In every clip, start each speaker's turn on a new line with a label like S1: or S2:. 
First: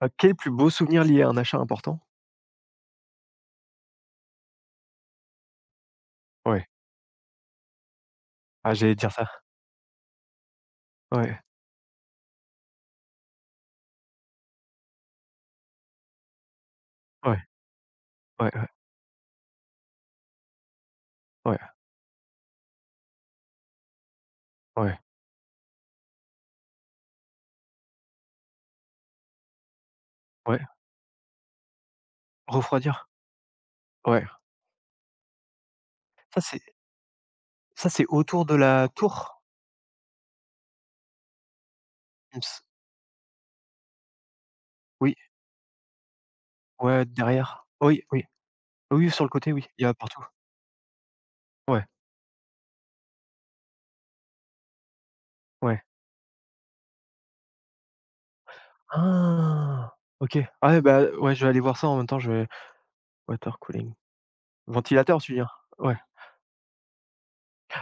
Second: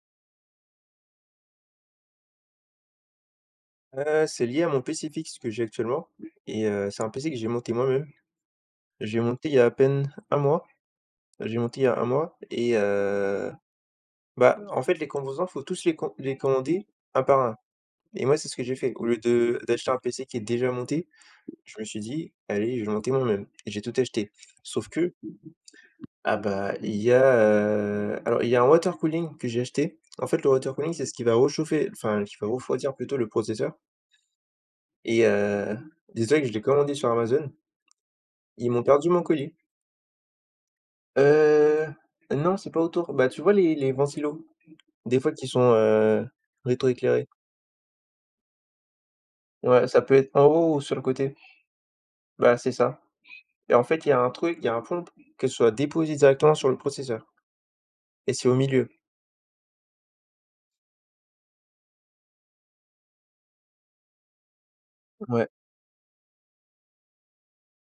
S1: Ah, quel plus beau souvenir lié à un achat important?
S2: C'est lié à mon PC fixe que j'ai actuellement et
S1: Ouais.
S2: c'est un PC que j'ai monté moi-même.
S1: Ah, j'allais dire
S2: J'ai
S1: ça.
S2: monté il y a à peine un mois,
S1: Ouais,
S2: j'ai monté il y a 1 mois et bah, en fait, les composants, faut tous les commander un par
S1: ouais,
S2: un et moi, c'est
S1: ouais,
S2: ce que
S1: ouais,
S2: j'ai fait. Au lieu de d'acheter un PC qui est déjà monté,
S1: ouais,
S2: je me suis dit: «Allez, je vais le monter moi-même» et j'ai tout acheté. Sauf
S1: ouais,
S2: que, ah bah, il y a un water cooling que j'ai acheté. En fait, le
S1: ouais.
S2: water cooling, c'est ce qui va réchauffer, enfin, qui va refroidir
S1: Refroidir?
S2: plutôt le processeur
S1: Ouais.
S2: et dis-toi
S1: Ça,
S2: que je l'ai
S1: c'est
S2: commandé sur Amazon.
S1: c'est autour de
S2: Ils m'ont
S1: la
S2: perdu mon
S1: tour?
S2: colis. Heu,
S1: Il me
S2: non,
S1: s
S2: c'est pas autour. Bah, tu vois les ventilos?
S1: oui,
S2: Des fois qui sont,
S1: ouais,
S2: rétroéclairés.
S1: derrière. Oui, oui. Oui, sur le côté, oui, il
S2: Ouais,
S1: y a
S2: ça peut
S1: partout.
S2: être en haut ou sur le côté.
S1: Ouais,
S2: Bah, c'est ça et en fait, il y a un prompt que ce soit
S1: ouais.
S2: déposé directement sur le processeur et c'est au milieu.
S1: Ah! OK. Ah ouais, bah, ouais, je vais aller voir ça en même temps, je vais water cooling. Ventilateur, tu veux
S2: Ouais.
S1: dire? Ouais.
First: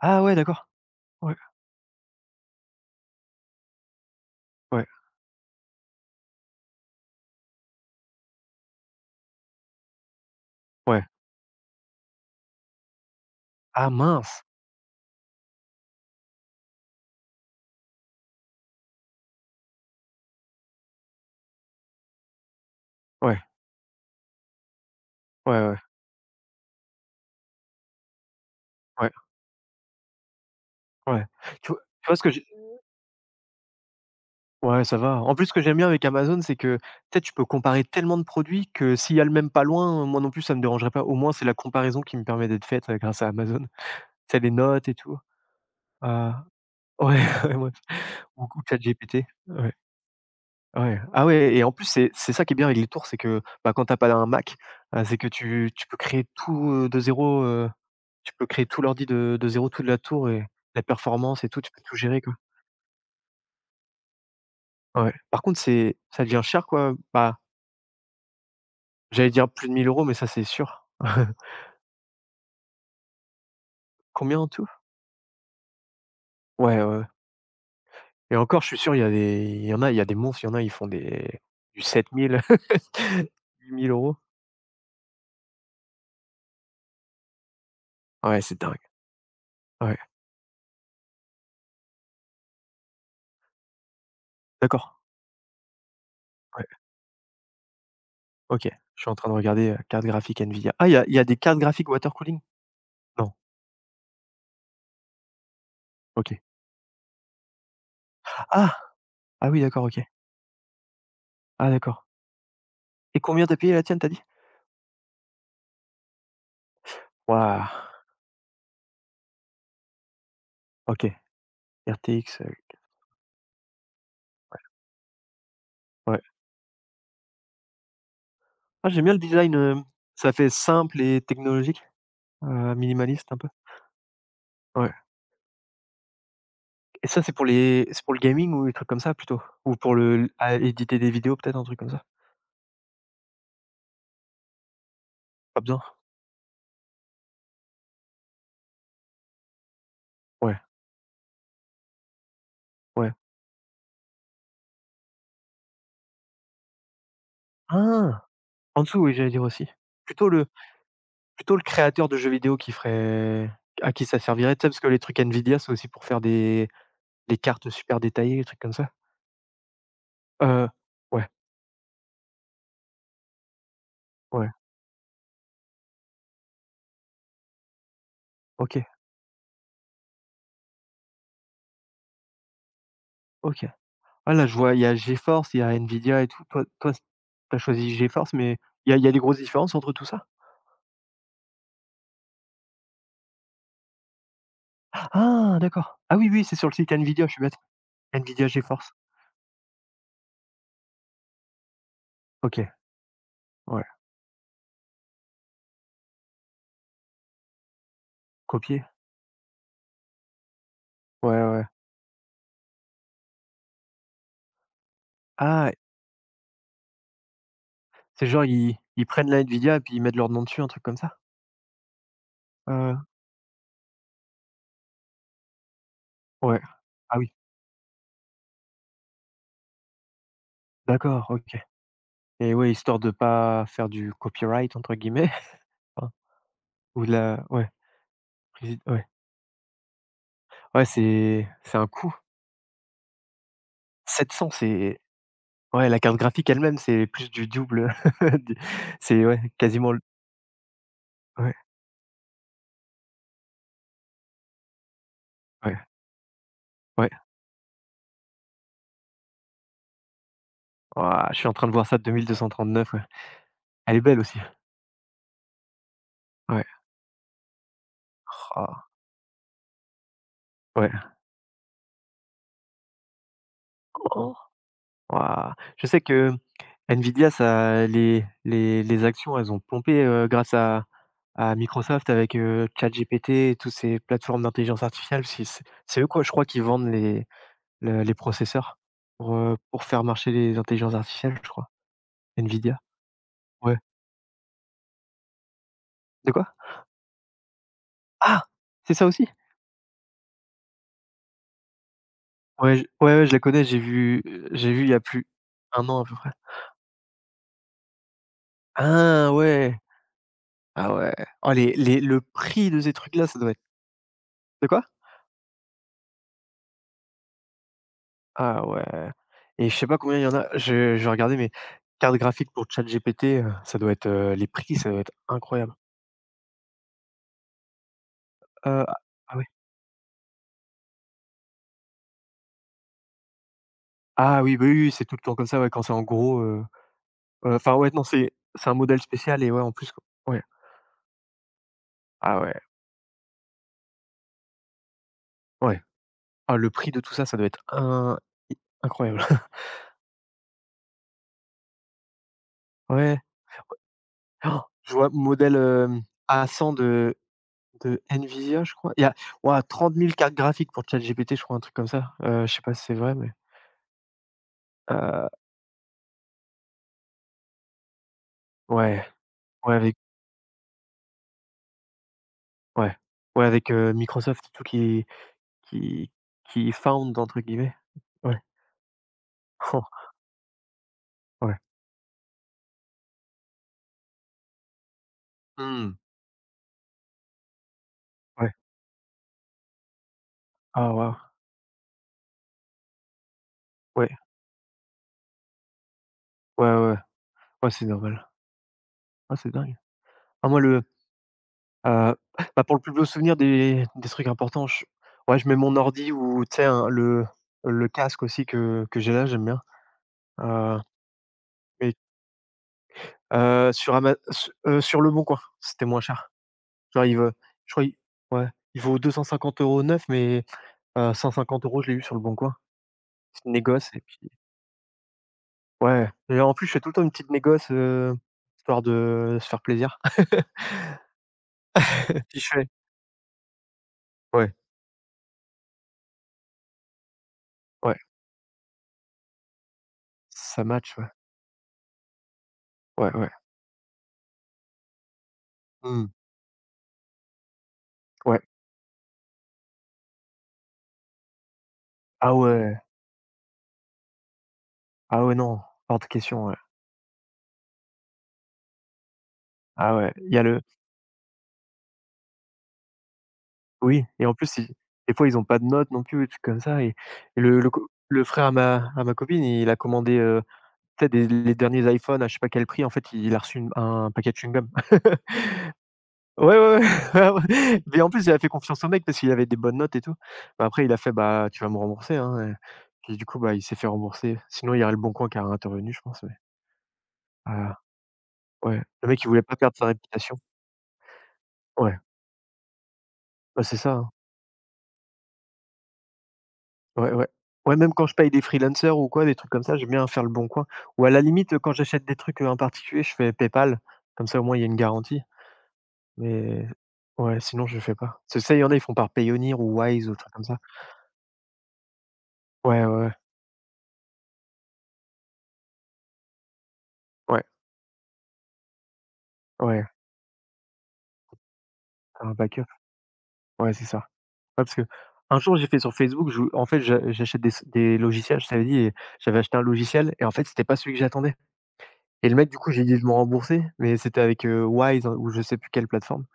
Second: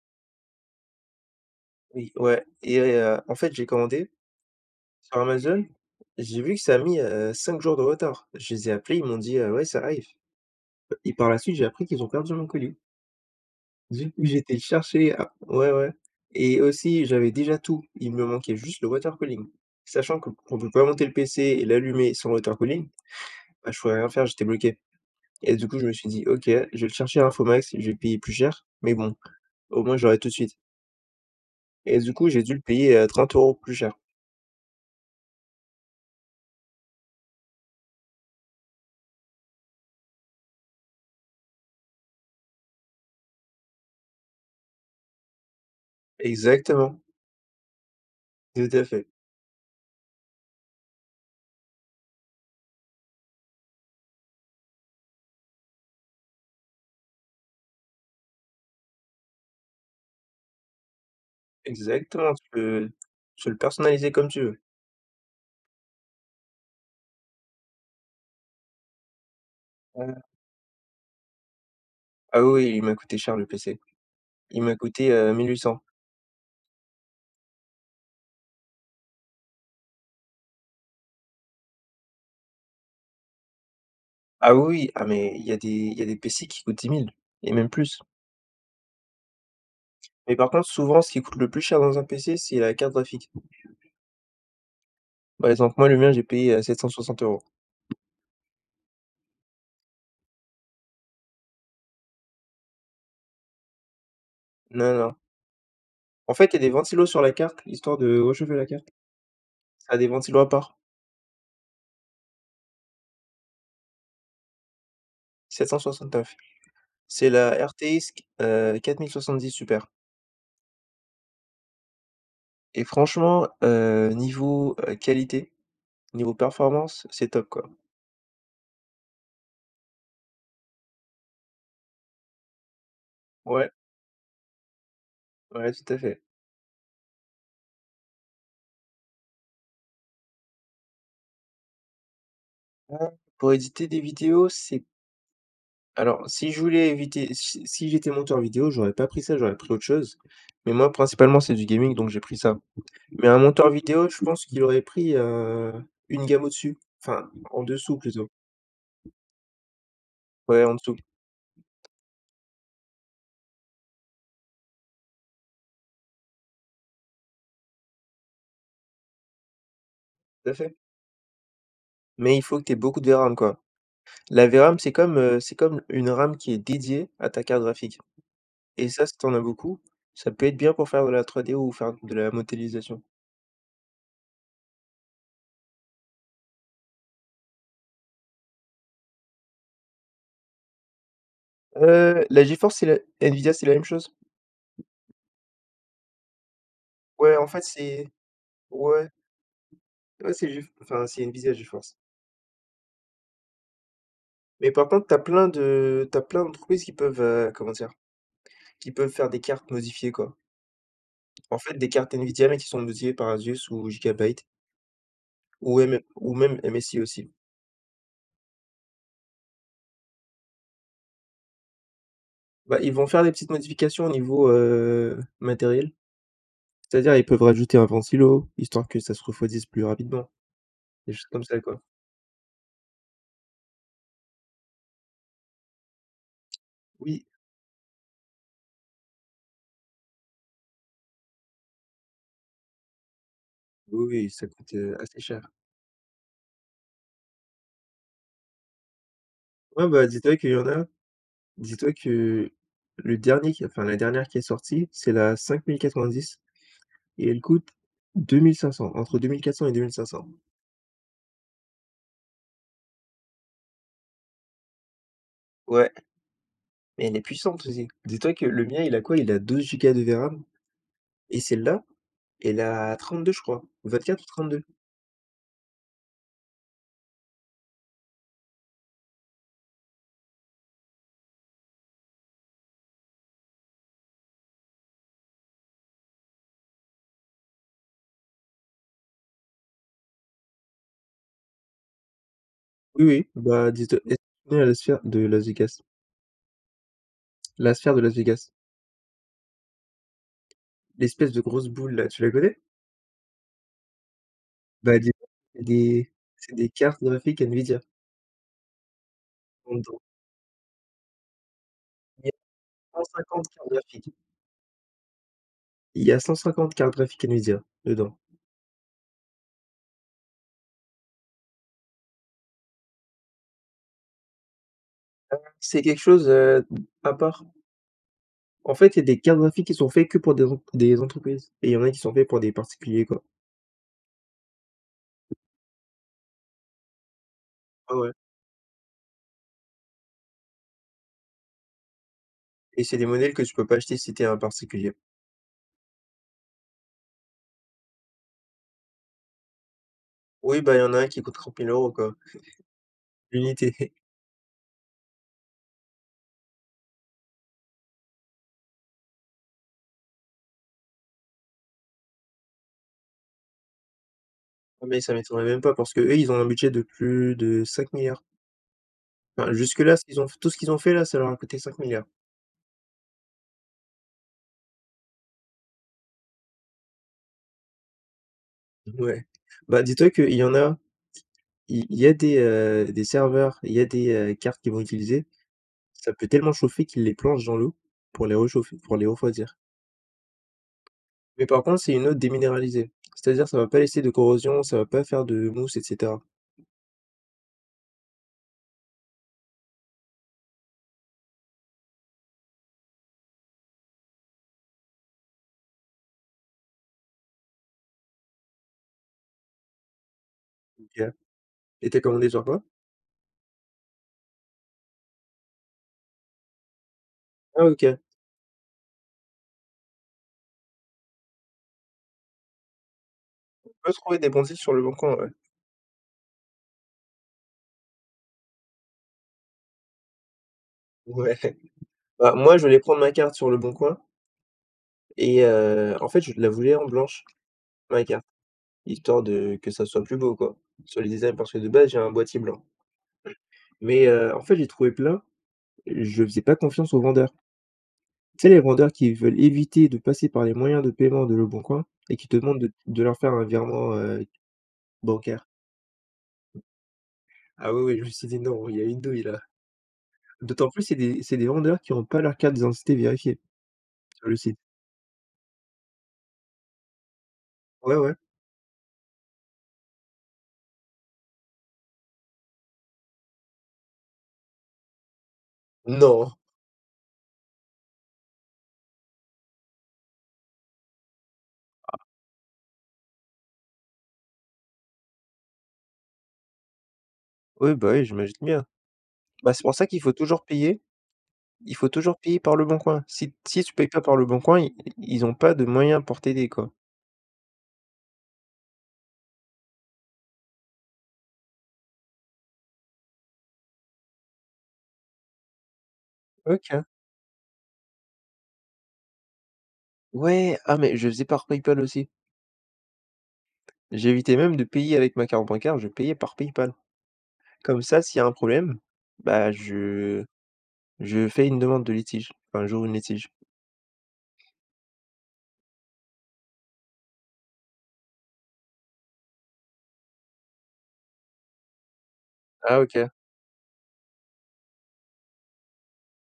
S1: Ah ouais, d'accord. Ouais,
S2: Oui, ouais et en fait, j'ai commandé
S1: ouais,
S2: sur Amazon. J'ai vu que ça a mis, 5 jours de retard. Je les ai appelés, ils m'ont dit: Ouais, ça arrive». Bah,
S1: ouais.
S2: et par la suite, j'ai appris qu'ils ont perdu mon colis.
S1: Ah
S2: Du coup,
S1: mince!
S2: j'étais chercher à ouais, ouais et aussi j'avais déjà tout, il me manquait juste le watercooling. Sachant que qu'on peut pas monter le PC et l'allumer sans watercooling,
S1: Ouais,
S2: bah, je pouvais rien faire, j'étais bloqué
S1: ouais,
S2: et du
S1: ouais,
S2: coup, je me suis dit: «OK, je vais le chercher à Infomax, je vais payer plus cher, mais
S1: ouais,
S2: bon, au moins j'aurai tout de suite»
S1: ouais. Tu vois
S2: et
S1: tu
S2: du
S1: vois ce
S2: coup,
S1: que
S2: j'ai
S1: j'ai.
S2: dû le payer, à 30 € plus cher.
S1: Ouais, ça va. En plus, ce que j'aime bien avec Amazon, c'est que, peut-être tu peux comparer tellement de produits que s'il y a le même pas loin, moi non plus, ça me dérangerait pas. Au moins, c'est la comparaison qui me permet d'être faite, grâce à Amazon. Tu les notes et tout. Heu,
S2: Exactement,
S1: ouais, ouais, ouais, ou
S2: tout à fait,
S1: ChatGPT. Ouais, ouais. Ah ouais et en plus, c'est ça qui est bien avec les tours, c'est que, bah, quand t'as pas un Mac, c'est que tu peux créer tout, de zéro. Tu peux créer tout l'ordi de zéro, tout de la tour et la performance et tout, tu peux tout gérer,
S2: exactement,
S1: quoi.
S2: tu peux le personnaliser comme tu veux.
S1: Ouais. Par contre, c'est ça devient cher, quoi. J'allais dire plus de 1 000 euros,
S2: Ouais.
S1: mais ça, c'est sûr.
S2: Ah oui, il m'a coûté cher le PC.
S1: Combien en
S2: Il
S1: tout?
S2: m'a coûté, 1 800.
S1: Ouais, ouais, ouais, et encore, je suis sûr, il y a des il y a des monstres, il y en a, ils font des du 7 000, 8 000 euros.
S2: Ah oui, oui, ah mais il y a des PC qui coûtent 10 000 et même plus.
S1: Ouais, c'est dingue. Ouais,
S2: Mais par contre, souvent, ce qui coûte le plus cher dans un PC, c'est la carte graphique.
S1: d'accord.
S2: Par exemple, moi, le mien, j'ai payé,
S1: Ouais,
S2: 760 €.
S1: OK. Je suis en train de regarder, carte graphique Nvidia. Ah, il y a des cartes graphiques water cooling? Non,
S2: Non, non. En
S1: OK.
S2: fait, il y a des ventilos sur la carte, histoire de réchauffer la
S1: Ah!
S2: carte.
S1: Ah oui, d'accord,
S2: Ça a
S1: OK.
S2: des ventilos à part,
S1: Ah d'accord, et combien t'as payé la tienne, t'as dit?
S2: 769. C'est la
S1: Waouh!
S2: RTX, 4070 Super
S1: OK, RTX,
S2: et franchement, niveau, qualité,
S1: ouais.
S2: niveau performance, c'est top, quoi.
S1: Ah, j'aime bien le design, ça fait simple et technologique, minimaliste un peu.
S2: Ouais,
S1: Ouais.
S2: ouais, tout à fait.
S1: Et ça, c'est pour les c'est pour le gaming ou les trucs comme ça plutôt? Ou pour le à éditer des vidéos peut-être, un truc comme ça?
S2: Ah, pour éditer des vidéos, c'est
S1: Pas besoin?
S2: alors, si je voulais éviter si si j'étais monteur vidéo, j'aurais pas pris ça, j'aurais pris autre chose.
S1: Ouais,
S2: Mais moi, principalement, c'est du gaming, donc j'ai pris ça.
S1: ouais.
S2: Mais un monteur vidéo, je pense qu'il aurait pris, une gamme au-dessus, enfin, en dessous
S1: Ah!
S2: plutôt.
S1: En dessous, oui, j'allais dire aussi. Plutôt le
S2: Ouais, en dessous,
S1: plutôt le créateur de jeux vidéo qui ferait à qui ça servirait, tu sais? Parce que les trucs Nvidia, c'est aussi pour faire des cartes super détaillées, des trucs comme ça?
S2: tout à
S1: Euh,
S2: fait.
S1: ouais,
S2: Mais il faut que tu aies beaucoup de V RAM, quoi. La
S1: ouais,
S2: V RAM, c'est comme une RAM qui est dédiée à ta carte graphique
S1: OK,
S2: et ça, si t'en as beaucoup, ça peut être bien pour faire de la 3D ou faire de la modélisation.
S1: OK. Ah là, je vois, il y a GeForce, il y a Nvidia et tout. Toi, t'as choisi GeForce, mais il y a des grosses différences entre tout ça?
S2: La GeForce, c'est la Nvidia, c'est la même chose?
S1: Ah d'accord. Ah oui, oui, c'est sur le site Nvidia, je
S2: Ouais,
S1: suis
S2: en
S1: bête.
S2: fait, c'est
S1: Nvidia GeForce.
S2: ouais, ouais, c'est Gef enfin, c'est Nvidia GeForce.
S1: OK. Ouais,
S2: Mais par contre, t'as plein d'entreprises qui peuvent, comment dire?
S1: copier?
S2: Qui peuvent faire des cartes modifiées, quoi.
S1: Ouais,
S2: En
S1: ouais.
S2: fait, des cartes NVIDIA, mais qui sont modifiées par Asus ou Gigabyte
S1: Ah,
S2: ou M ou même MSI aussi.
S1: c'est genre ils prennent la Nvidia puis ils mettent leur nom dessus, un truc comme ça?
S2: Bah, ils
S1: Heu,
S2: vont faire des petites modifications au niveau, matériel.
S1: ouais.
S2: C'est-à-dire,
S1: Ah
S2: ils
S1: oui,
S2: peuvent rajouter un ventilo, histoire que ça se refroidisse plus rapidement, des choses
S1: d'accord,
S2: comme
S1: OK,
S2: ça, quoi.
S1: et ouais, histoire de pas faire du copyright entre guillemets, enfin ou de
S2: Oui,
S1: la ouais, présid ouais. Ouais, c'est un coût.
S2: oui, oui, ça
S1: 700,
S2: coûte,
S1: c'est
S2: assez cher.
S1: ouais, la carte graphique elle-même, c'est plus du double du c'est ouais,
S2: Ouais,
S1: quasiment le
S2: bah, dis-toi qu'il y en a
S1: ouais,
S2: dis-toi que le dernier qui enfin, la dernière qui est sortie, c'est la
S1: ouais,
S2: 5090.
S1: ouais.
S2: Et elle coûte deux mille cinq cents, entre 2 400 et 2 500.
S1: Waouh, je suis en train de voir ça, 2239, ouais. Elle est belle aussi.
S2: Ouais,
S1: Ouais.
S2: mais elle est puissante aussi. Dis-toi que le mien,
S1: Rah,
S2: il a quoi? Il a 12 gigas de VRAM
S1: ouais.
S2: et celle-là, elle a 32, je crois, 24 ou 32.
S1: Waouh! Je sais que Nvidia, ça les actions, elles ont pompé, grâce à Microsoft avec, ChatGPT et tous ces plateformes d'intelligence artificielle. Parce que c'est eux quoi, je crois, qui vendent les le les processeurs pour faire marcher les intelligences artificielles, je crois. Nvidia,
S2: Oui, oui, bah,
S1: ouais.
S2: dis-toi, est-ce que tu connais la sphère de Las Vegas?
S1: De quoi?
S2: La sphère de Las
S1: Ah!
S2: Vegas,
S1: C'est ça aussi?
S2: l'espèce de grosse boule là, tu la connais?
S1: Ouais, je ouais, ouais, je la connais, j'ai vu il y
S2: Bah,
S1: a
S2: dis
S1: plus
S2: c'est
S1: 1 an à
S2: des
S1: peu près.
S2: c'est des cartes graphiques NVIDIA
S1: Ah
S2: en
S1: ouais!
S2: dedans.
S1: Ah ouais! Oh les le
S2: Il y a
S1: prix de ces trucs-là, ça
S2: 150
S1: doit être
S2: cartes graphiques.
S1: de quoi?
S2: Il y a 150 cartes graphiques NVIDIA dedans.
S1: Ah ouais, et je sais pas combien il y en a, je vais regarder, mais carte graphique pour ChatGPT, ça doit être, les prix, ça doit être incroyable.
S2: C'est quelque chose, à part. En
S1: Heu,
S2: fait,
S1: ah
S2: il y a des
S1: ah
S2: cartes
S1: ouais.
S2: graphiques qui sont faites que pour des entreprises et il y en a qui sont faits pour des particuliers, quoi.
S1: Ah oui, bah, oui, oui, c'est tout le temps comme ça, ouais, quand c'est en gros, enfin, ouais,
S2: Ouais,
S1: non,
S2: ouais
S1: c'est un modèle spécial, et ouais, en plus, ouais. Ah ouais,
S2: et c'est des modèles que tu peux pas acheter si t'es un particulier.
S1: ouais. Ah, le prix de tout ça, ça doit être in incroyable.
S2: Oui, bah, il y en a un qui coûte 30 000 € quoi,
S1: Ouais,
S2: l'unité.
S1: ouais. Je vois modèle, A100 de Nvidia, je crois. Il y a, waouh, 30 000 cartes graphiques pour ChatGPT, je crois, un truc comme ça. Je sais pas si c'est vrai, mais
S2: Mais ça
S1: heu,
S2: m'étonnerait même pas parce que eux ils ont un budget de plus de 5 milliards.
S1: ouais,
S2: Enfin,
S1: ouais,
S2: jusque là,
S1: avec
S2: ce qu'ils ont tout ce qu'ils ont fait là, ça leur a coûté 5 milliards.
S1: ouais. Ouais, avec, Microsoft, tout qui qui qui «found» entre guillemets. Ouais.
S2: Ouais. Bah, dis-toi qu'il y en a,
S1: Ouais.
S2: il y a des serveurs, il y a des, cartes qu'ils vont utiliser,
S1: Mmh.
S2: ça peut tellement chauffer qu'ils les plongent dans l'eau
S1: Ouais.
S2: pour les refroidir.
S1: Ah waouh.
S2: Mais par contre, c'est une eau déminéralisée. C'est-à-dire, ça va pas laisser
S1: Ouais.
S2: de corrosion, ça va pas faire de mousse, et cetera.
S1: Ouais, ouais, ouais. Ouais, c'est normal. Ah, c'est dingue. Ah moi le, heu, bah, pour le plus beau souvenir des trucs importants, je ouais, je mets mon ordi ou tu sais un le casque aussi que j'ai là, j'aime bien. Heu,
S2: OK et
S1: mais,
S2: tu commandé sur quoi?
S1: sur Ama su sur Leboncoin, c'était moins cher. Genre il va
S2: Ah
S1: je
S2: OK.
S1: crois il
S2: Tu
S1: ouais, il vaut 250 euros neuf, mais, 150 euros je l'ai eu sur le bon Leboncoin. Petite négoce
S2: peux
S1: et
S2: trouver
S1: puis
S2: des bons deals sur le Leboncoin, ouais.
S1: ouais, et en plus, je fais tout le temps une petite négoce, histoire de se faire plaisir.
S2: Ouais. Bah,
S1: Si je
S2: moi, je
S1: fais
S2: voulais prendre ma carte sur le bon coin.
S1: ouais,
S2: Et en fait, je la voulais en blanche,
S1: ouais,
S2: ma carte, histoire de que ça soit plus beau, quoi,
S1: ça match,
S2: sur
S1: ouais.
S2: les designs, parce que de base, j'ai un boîtier blanc.
S1: Ouais, ouais.
S2: Mais en fait, j'ai trouvé plein,
S1: Mmh.
S2: je faisais pas confiance aux vendeurs.
S1: Ouais.
S2: Tu sais, les vendeurs qui veulent éviter de passer par les moyens de paiement de Leboncoin et qui
S1: Ah
S2: te demandent de
S1: ouais,
S2: de leur faire un virement,
S1: ah ouais,
S2: bancaire.
S1: non, hors de question, ouais.
S2: Ah oui, oui, je me suis dit: «Non, il y a une douille là».
S1: Ah ouais, il y a le
S2: D'autant plus c'est des vendeurs qui ont pas leur carte d'identité vérifiée
S1: oui et
S2: sur
S1: en
S2: le site.
S1: plus, ils des fois, ils ont pas de notes non plus, des trucs comme ça, et
S2: Ouais, ouais.
S1: le frère à ma copine, il a commandé, tu sais, des les derniers iPhone à je sais pas quel prix, en fait, il a reçu une un paquet de chewing-gum.
S2: Non.
S1: Ouais, ouais, ouais, mais en plus, j'avais fait confiance au mec parce qu'il avait des bonnes notes et tout. Bah, après, il a fait: «Bah, tu vas me rembourser, hein», puis du coup, bah, il s'est fait rembourser. Sinon, il y aurait Le Bon Coin qui aurait intervenu, je pense, mais heu,
S2: Oui, bah, oui, j'imagine bien.
S1: ouais, le mec, il voulait
S2: Bah,
S1: pas
S2: c'est pour
S1: perdre
S2: ça
S1: sa
S2: qu'il faut
S1: réputation.
S2: toujours payer il faut
S1: Ouais,
S2: toujours payer par Leboncoin. Si
S1: bah,
S2: si tu
S1: c'est
S2: payes
S1: ça,
S2: pas
S1: hein.
S2: par Leboncoin, i ils n'ont pas de moyens pour t'aider, quoi.
S1: Ouais, ouais. Ouais, même quand je paye des freelancers ou quoi, des trucs comme ça, j'aime bien faire Le Bon Coin ou à la limite, quand j'achète des trucs, en particulier, je fais PayPal. Comme ça, au moins, il y a une garantie, mais
S2: OK.
S1: ouais, sinon, je fais pas. C'est ça, il y en a, ils font par Payoneer ou Wise ou trucs comme ça.
S2: Ouais, ah mais je faisais par PayPal aussi.
S1: Ouais, ouais, ouais.
S2: J'évitais même de payer avec ma carte bancaire, je payais par PayPal.
S1: Ouais,
S2: Comme ça, s'il y a un problème, bah,
S1: ouais,
S2: je fais une demande de litige,
S1: un pack.
S2: enfin, j'ouvre une litige.
S1: Ouais, c'est ça. Ouais, parce que un jour, j'ai fait sur Facebook, j'a j'achète des logiciels, je t'avais dit, et j'avais acheté un logiciel et en fait, c'était pas celui que j'attendais, et le mec, du coup,
S2: Ah
S1: j'ai essayé de
S2: OK.
S1: me rembourser, mais c'était avec, Wise hein, ou je sais plus quelle plateforme,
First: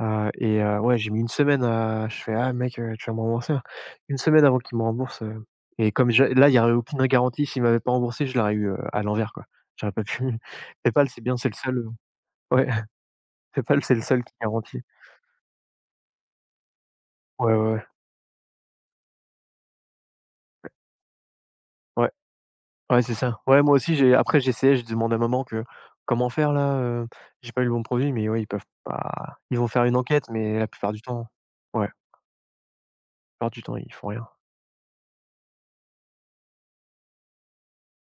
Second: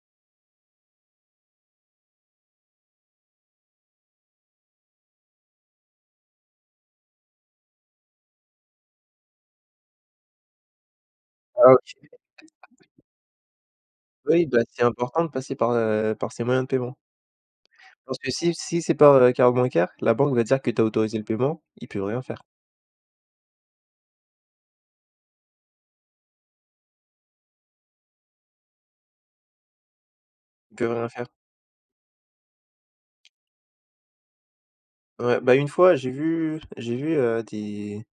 S1: ouais, j'ai mis une semaine à je fais: «Ah mec, tu vas me rembourser, hein». une semaine avant qu'il me rembourse, et comme je là, il y aurait aucune garantie, s'il m'avait pas remboursé, je l'aurais eu, à l'envers, quoi. J'aurais pas pu PayPal, c'est bien, c'est le
S2: Ah
S1: seul,
S2: OK.
S1: ouais, PayPal, c'est le seul qui
S2: Oui, bah,
S1: garantit.
S2: c'est important de passer par ces moyens de paiement.
S1: Ouais, ouais, ouais.
S2: Parce que si c'est par, carte bancaire, la banque va dire que tu as autorisé le paiement, ils peuvent
S1: Ouais.
S2: rien faire.
S1: Ouais, c'est ça. Ouais, moi aussi, j'ai essayé, j'ai demandé à maman que: «Comment faire là, j'ai pas eu le bon produit?» mais ouais, ils peuvent pas, ils vont faire une enquête, mais la
S2: Ils peuvent
S1: plupart du
S2: rien faire.
S1: temps ouais, la plupart du temps, ils font rien.
S2: Ouais, bah, une fois, j'ai vu, des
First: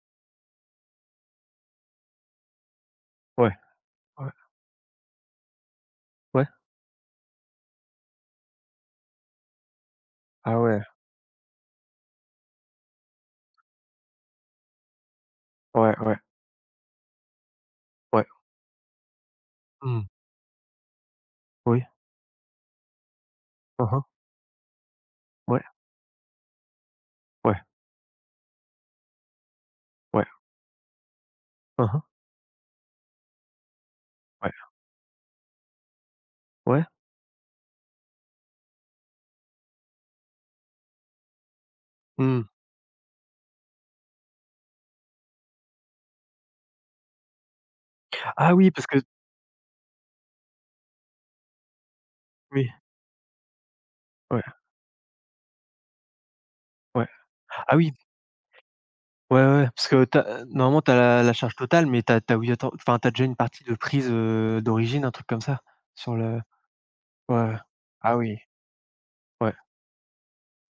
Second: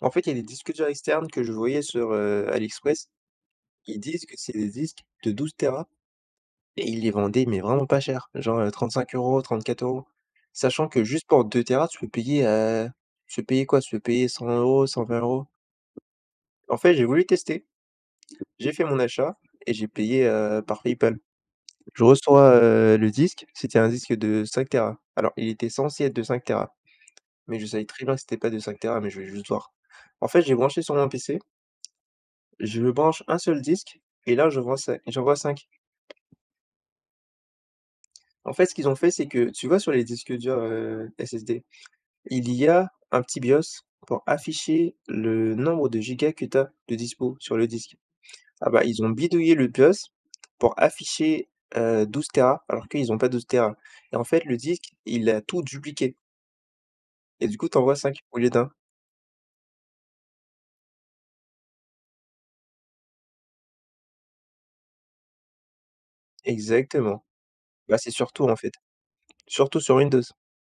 S2: en fait, il y a des disques durs externes que je voyais sur, AliExpress.
S1: Ouais,
S2: Ils disent
S1: ouais,
S2: que c'est des disques de 12 téra.
S1: ouais.
S2: Et ils les vendaient, mais vraiment pas cher, genre, 35 €, 34 euros.
S1: Ah ouais,
S2: Sachant que juste pour 2 téras, tu peux payer quoi? Tu peux payer 100 €, 120 euros.
S1: ouais, ouais,
S2: En fait, j'ai voulu tester,
S1: ouais.
S2: j'ai fait mon achat et j'ai
S1: Mmh.
S2: payé, par PayPal.
S1: Oui.
S2: Je reçois, le disque, c'était
S1: Mmh
S2: un
S1: mh.
S2: disque de 5 téras. Alors, il
S1: Ouais,
S2: était censé être de 5 téras, mais
S1: ouais,
S2: je savais très bien que c'était pas de 5 téras, mais je vais juste voir.
S1: ouais.
S2: En fait, j'ai branché sur mon PC,
S1: Mmh.
S2: je branche un seul disque et là,
S1: Ouais,
S2: je vois ça, j'en vois 5.
S1: ouais.
S2: En fait, ce qu'ils ont fait, c'est que tu vois sur les disques durs, SSD?
S1: Mmh.
S2: Il y a un petit BIOS pour afficher le nombre de gigas que tu as de dispo sur le disque.
S1: Ah
S2: Ah
S1: oui,
S2: bah,
S1: parce que
S2: ils ont bidouillé le BIOS pour afficher, 12 téras
S1: oui,
S2: alors qu'ils ont pas 12 téras et en
S1: ouais,
S2: fait, le disque, il a tout dupliqué
S1: ouais.
S2: et du coup,
S1: Ah
S2: tu
S1: oui,
S2: envoies 5 au lieu d'un.
S1: ouais, ouais, ouais, parce que tu normalement, t'as la charge totale, mais t'as tu as obligato enfin, t'as déjà une partie de prise, d'origine, un truc comme ça? Sur le
S2: Exactement.
S1: ouais, ouais.
S2: Bah, c'est
S1: Ah oui,
S2: surtout, en fait,
S1: ouais,
S2: surtout sur Windows,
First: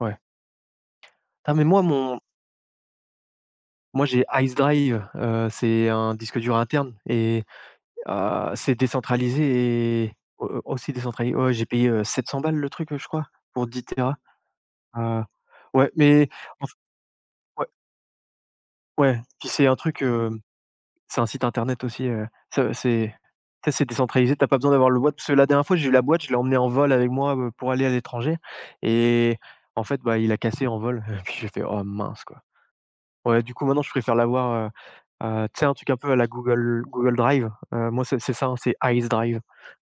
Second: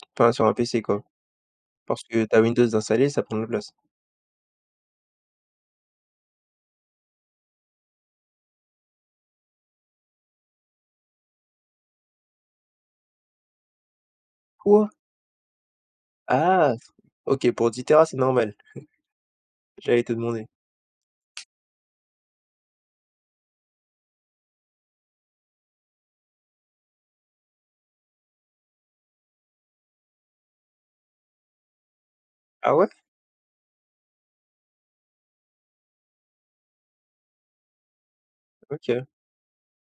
S1: ouais.
S2: enfin sur un PC, quoi,
S1: Ah mais moi
S2: parce
S1: mon
S2: que tu Windows d'installer, ça prend de la place.
S1: moi j'ai Ice Drive, c'est un disque dur interne et c'est décentralisé et au aussi décentralisé, ouais, j'ai payé, 700 balles le truc, je crois, pour 10 téras.
S2: Quoi?
S1: Heu, ouais, mais en f
S2: Ah! OK,
S1: ouais,
S2: pour 10 téras, c'est normal.
S1: ouais, puis c'est un truc,
S2: J'allais te demander.
S1: c'est un site internet aussi, ça c'est ça c'est décentralisé, t'as pas besoin d'avoir le boîte parce que la dernière fois j'ai eu la boîte, je l'ai emmenée en vol avec moi, pour aller à l'étranger, et en fait, bah, il a cassé en vol, puis j'ai fait: «Oh mince quoi».
S2: Ah ouais?
S1: Ouais, du coup, maintenant, je préfère l'avoir, tu sais, un truc un peu à la Google Drive. Moi, c'est ça, hein, c'est
S2: OK,
S1: Ice Drive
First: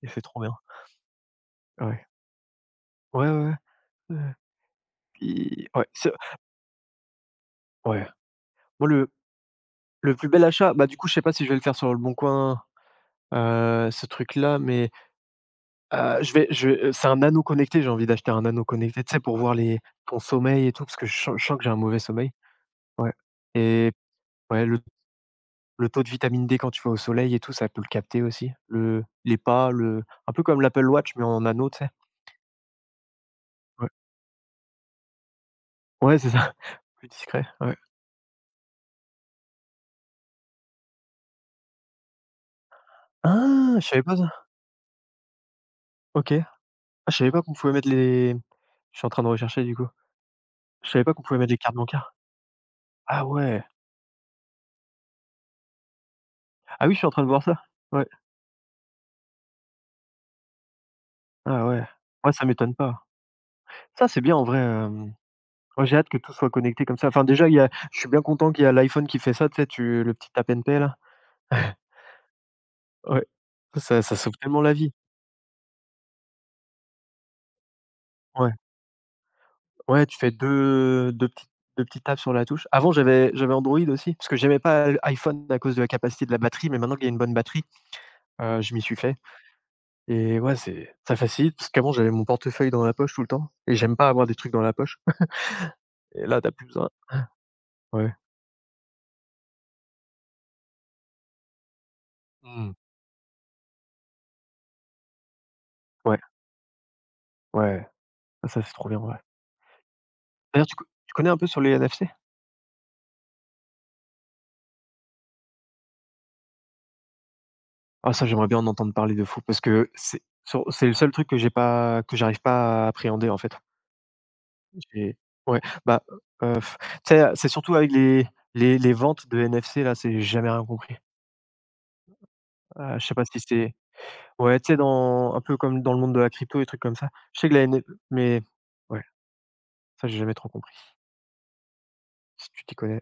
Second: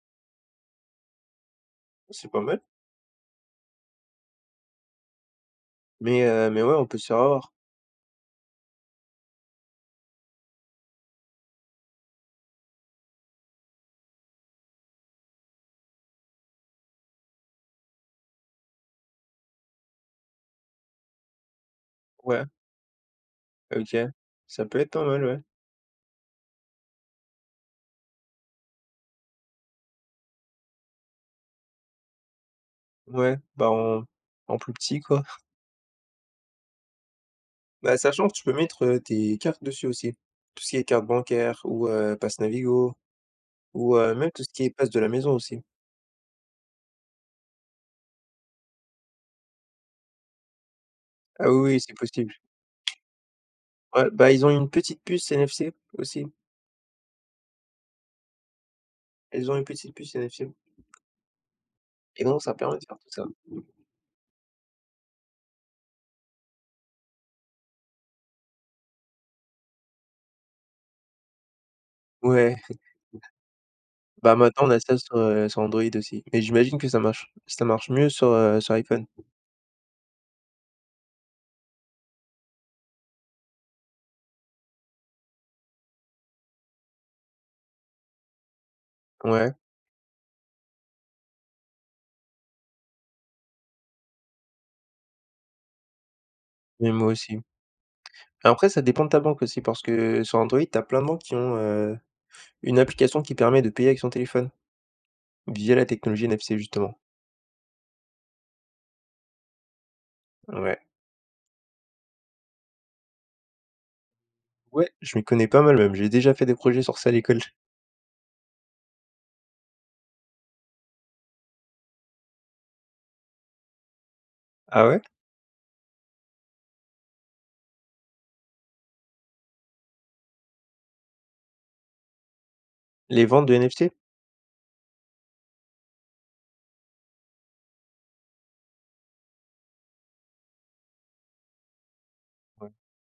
S1: et c'est trop bien. Ouais.
S2: c'est pas mal,
S1: Ouais, ouais, ouais. Ouais, puis ouais, c'est
S2: mais ouais, on peut se faire avoir.
S1: ouais. Moi, le plus bel achat, bah, du coup, je sais pas si je vais le faire sur le Leboncoin, ce truc-là, mais, je vais c'est un anneau connecté, j'ai envie d'acheter un anneau connecté, tu sais, pour voir les ton sommeil et tout, parce que je sens que j'ai un mauvais sommeil.
S2: Ouais.
S1: Ouais, et
S2: OK. Ça
S1: ouais,
S2: peut être pas mal, ouais.
S1: le taux de vitamine D quand tu vas au soleil et tout, ça peut le capter aussi. Le Les pas, le un peu comme l'Apple Watch mais en anneau, tu sais?
S2: Ouais, bah,
S1: Ouais.
S2: en plus petit, quoi.
S1: Ouais, c'est ça, plus discret, ouais.
S2: Bah, sachant que tu peux mettre, tes cartes dessus aussi. Tout ce qui est carte bancaire ou, pass Navigo
S1: Ah! Je
S2: ou,
S1: savais pas
S2: même tout
S1: ça.
S2: ce qui est passe de la maison aussi.
S1: OK. Ah, je savais pas qu'on pouvait mettre les je suis en train de rechercher du coup. Je savais pas qu'on pouvait
S2: Ah
S1: mettre les
S2: oui,
S1: cartes
S2: oui, c'est
S1: bancaires.
S2: possible.
S1: Ah ouais!
S2: Ouais, bah, ils ont une petite puce NFC aussi.
S1: Ah oui, je suis en train de voir ça. Ouais.
S2: Ils ont une petite puce NFC
S1: Ah ouais.
S2: et
S1: Ouais,
S2: donc
S1: ça
S2: ça
S1: m'étonne
S2: permet de faire
S1: pas.
S2: tout ça.
S1: Ça, c'est bien en vrai, moi j'ai hâte que tout soit connecté comme ça. Enfin déjà, il y a je suis bien content qu'il y a l'iPhone qui fait ça, tu sais, tu le petit Tap and Pay là?
S2: Ouais,
S1: Ouais. Ça ça sauve
S2: bah,
S1: tellement
S2: maintenant on
S1: la
S2: a
S1: vie.
S2: ça sur Android aussi, mais j'imagine que ça marche mieux sur,
S1: Ouais.
S2: heu, sur iPhone.
S1: Ouais, tu fais 2 petites tapes sur la touche. Avant, j'avais Android aussi, parce que j'aimais pas l iPhone à cause de la capacité de la batterie, mais maintenant qu'il y a une bonne batterie, je m'y suis fait,
S2: Ouais,
S1: et ouais, c'est ça facilite parce qu'avant, j'avais mon portefeuille dans la poche tout le temps et j'aime pas avoir des trucs dans la poche et là, t'as plus besoin.
S2: mais moi aussi.
S1: Ouais.
S2: Après ça dépend de ta banque aussi parce que sur Android, t'as plein de banques qui ont,
S1: Mmh.
S2: une application qui permet de payer avec son téléphone, via la
S1: Ouais,
S2: technologie NFC justement.
S1: ouais. Ah, ça, c'est trop bien, ouais. D'ailleurs,
S2: Ouais,
S1: tu connais un peu sur les NFC?
S2: ouais, je m'y connais pas mal même, j'ai déjà fait des projets sur ça à l'école.
S1: Ah ça, j'aimerais bien en entendre parler de fou parce que c'est le seul truc que j'arrive pas à appréhender, en fait.
S2: Ah ouais?
S1: J'ai ouais, bah, heu, tu sais, c'est surtout avec les ventes de NFC là, c'est j'ai jamais rien compris. Je sais
S2: Les
S1: pas si
S2: ventes de
S1: c'est
S2: NFC?
S1: ouais, tu sais, dans un peu comme dans le monde de la crypto, et trucs comme ça. Je sais que la N F C, mais ouais, ça j'ai jamais trop compris, si tu
S2: Ouais.
S1: t'y connais.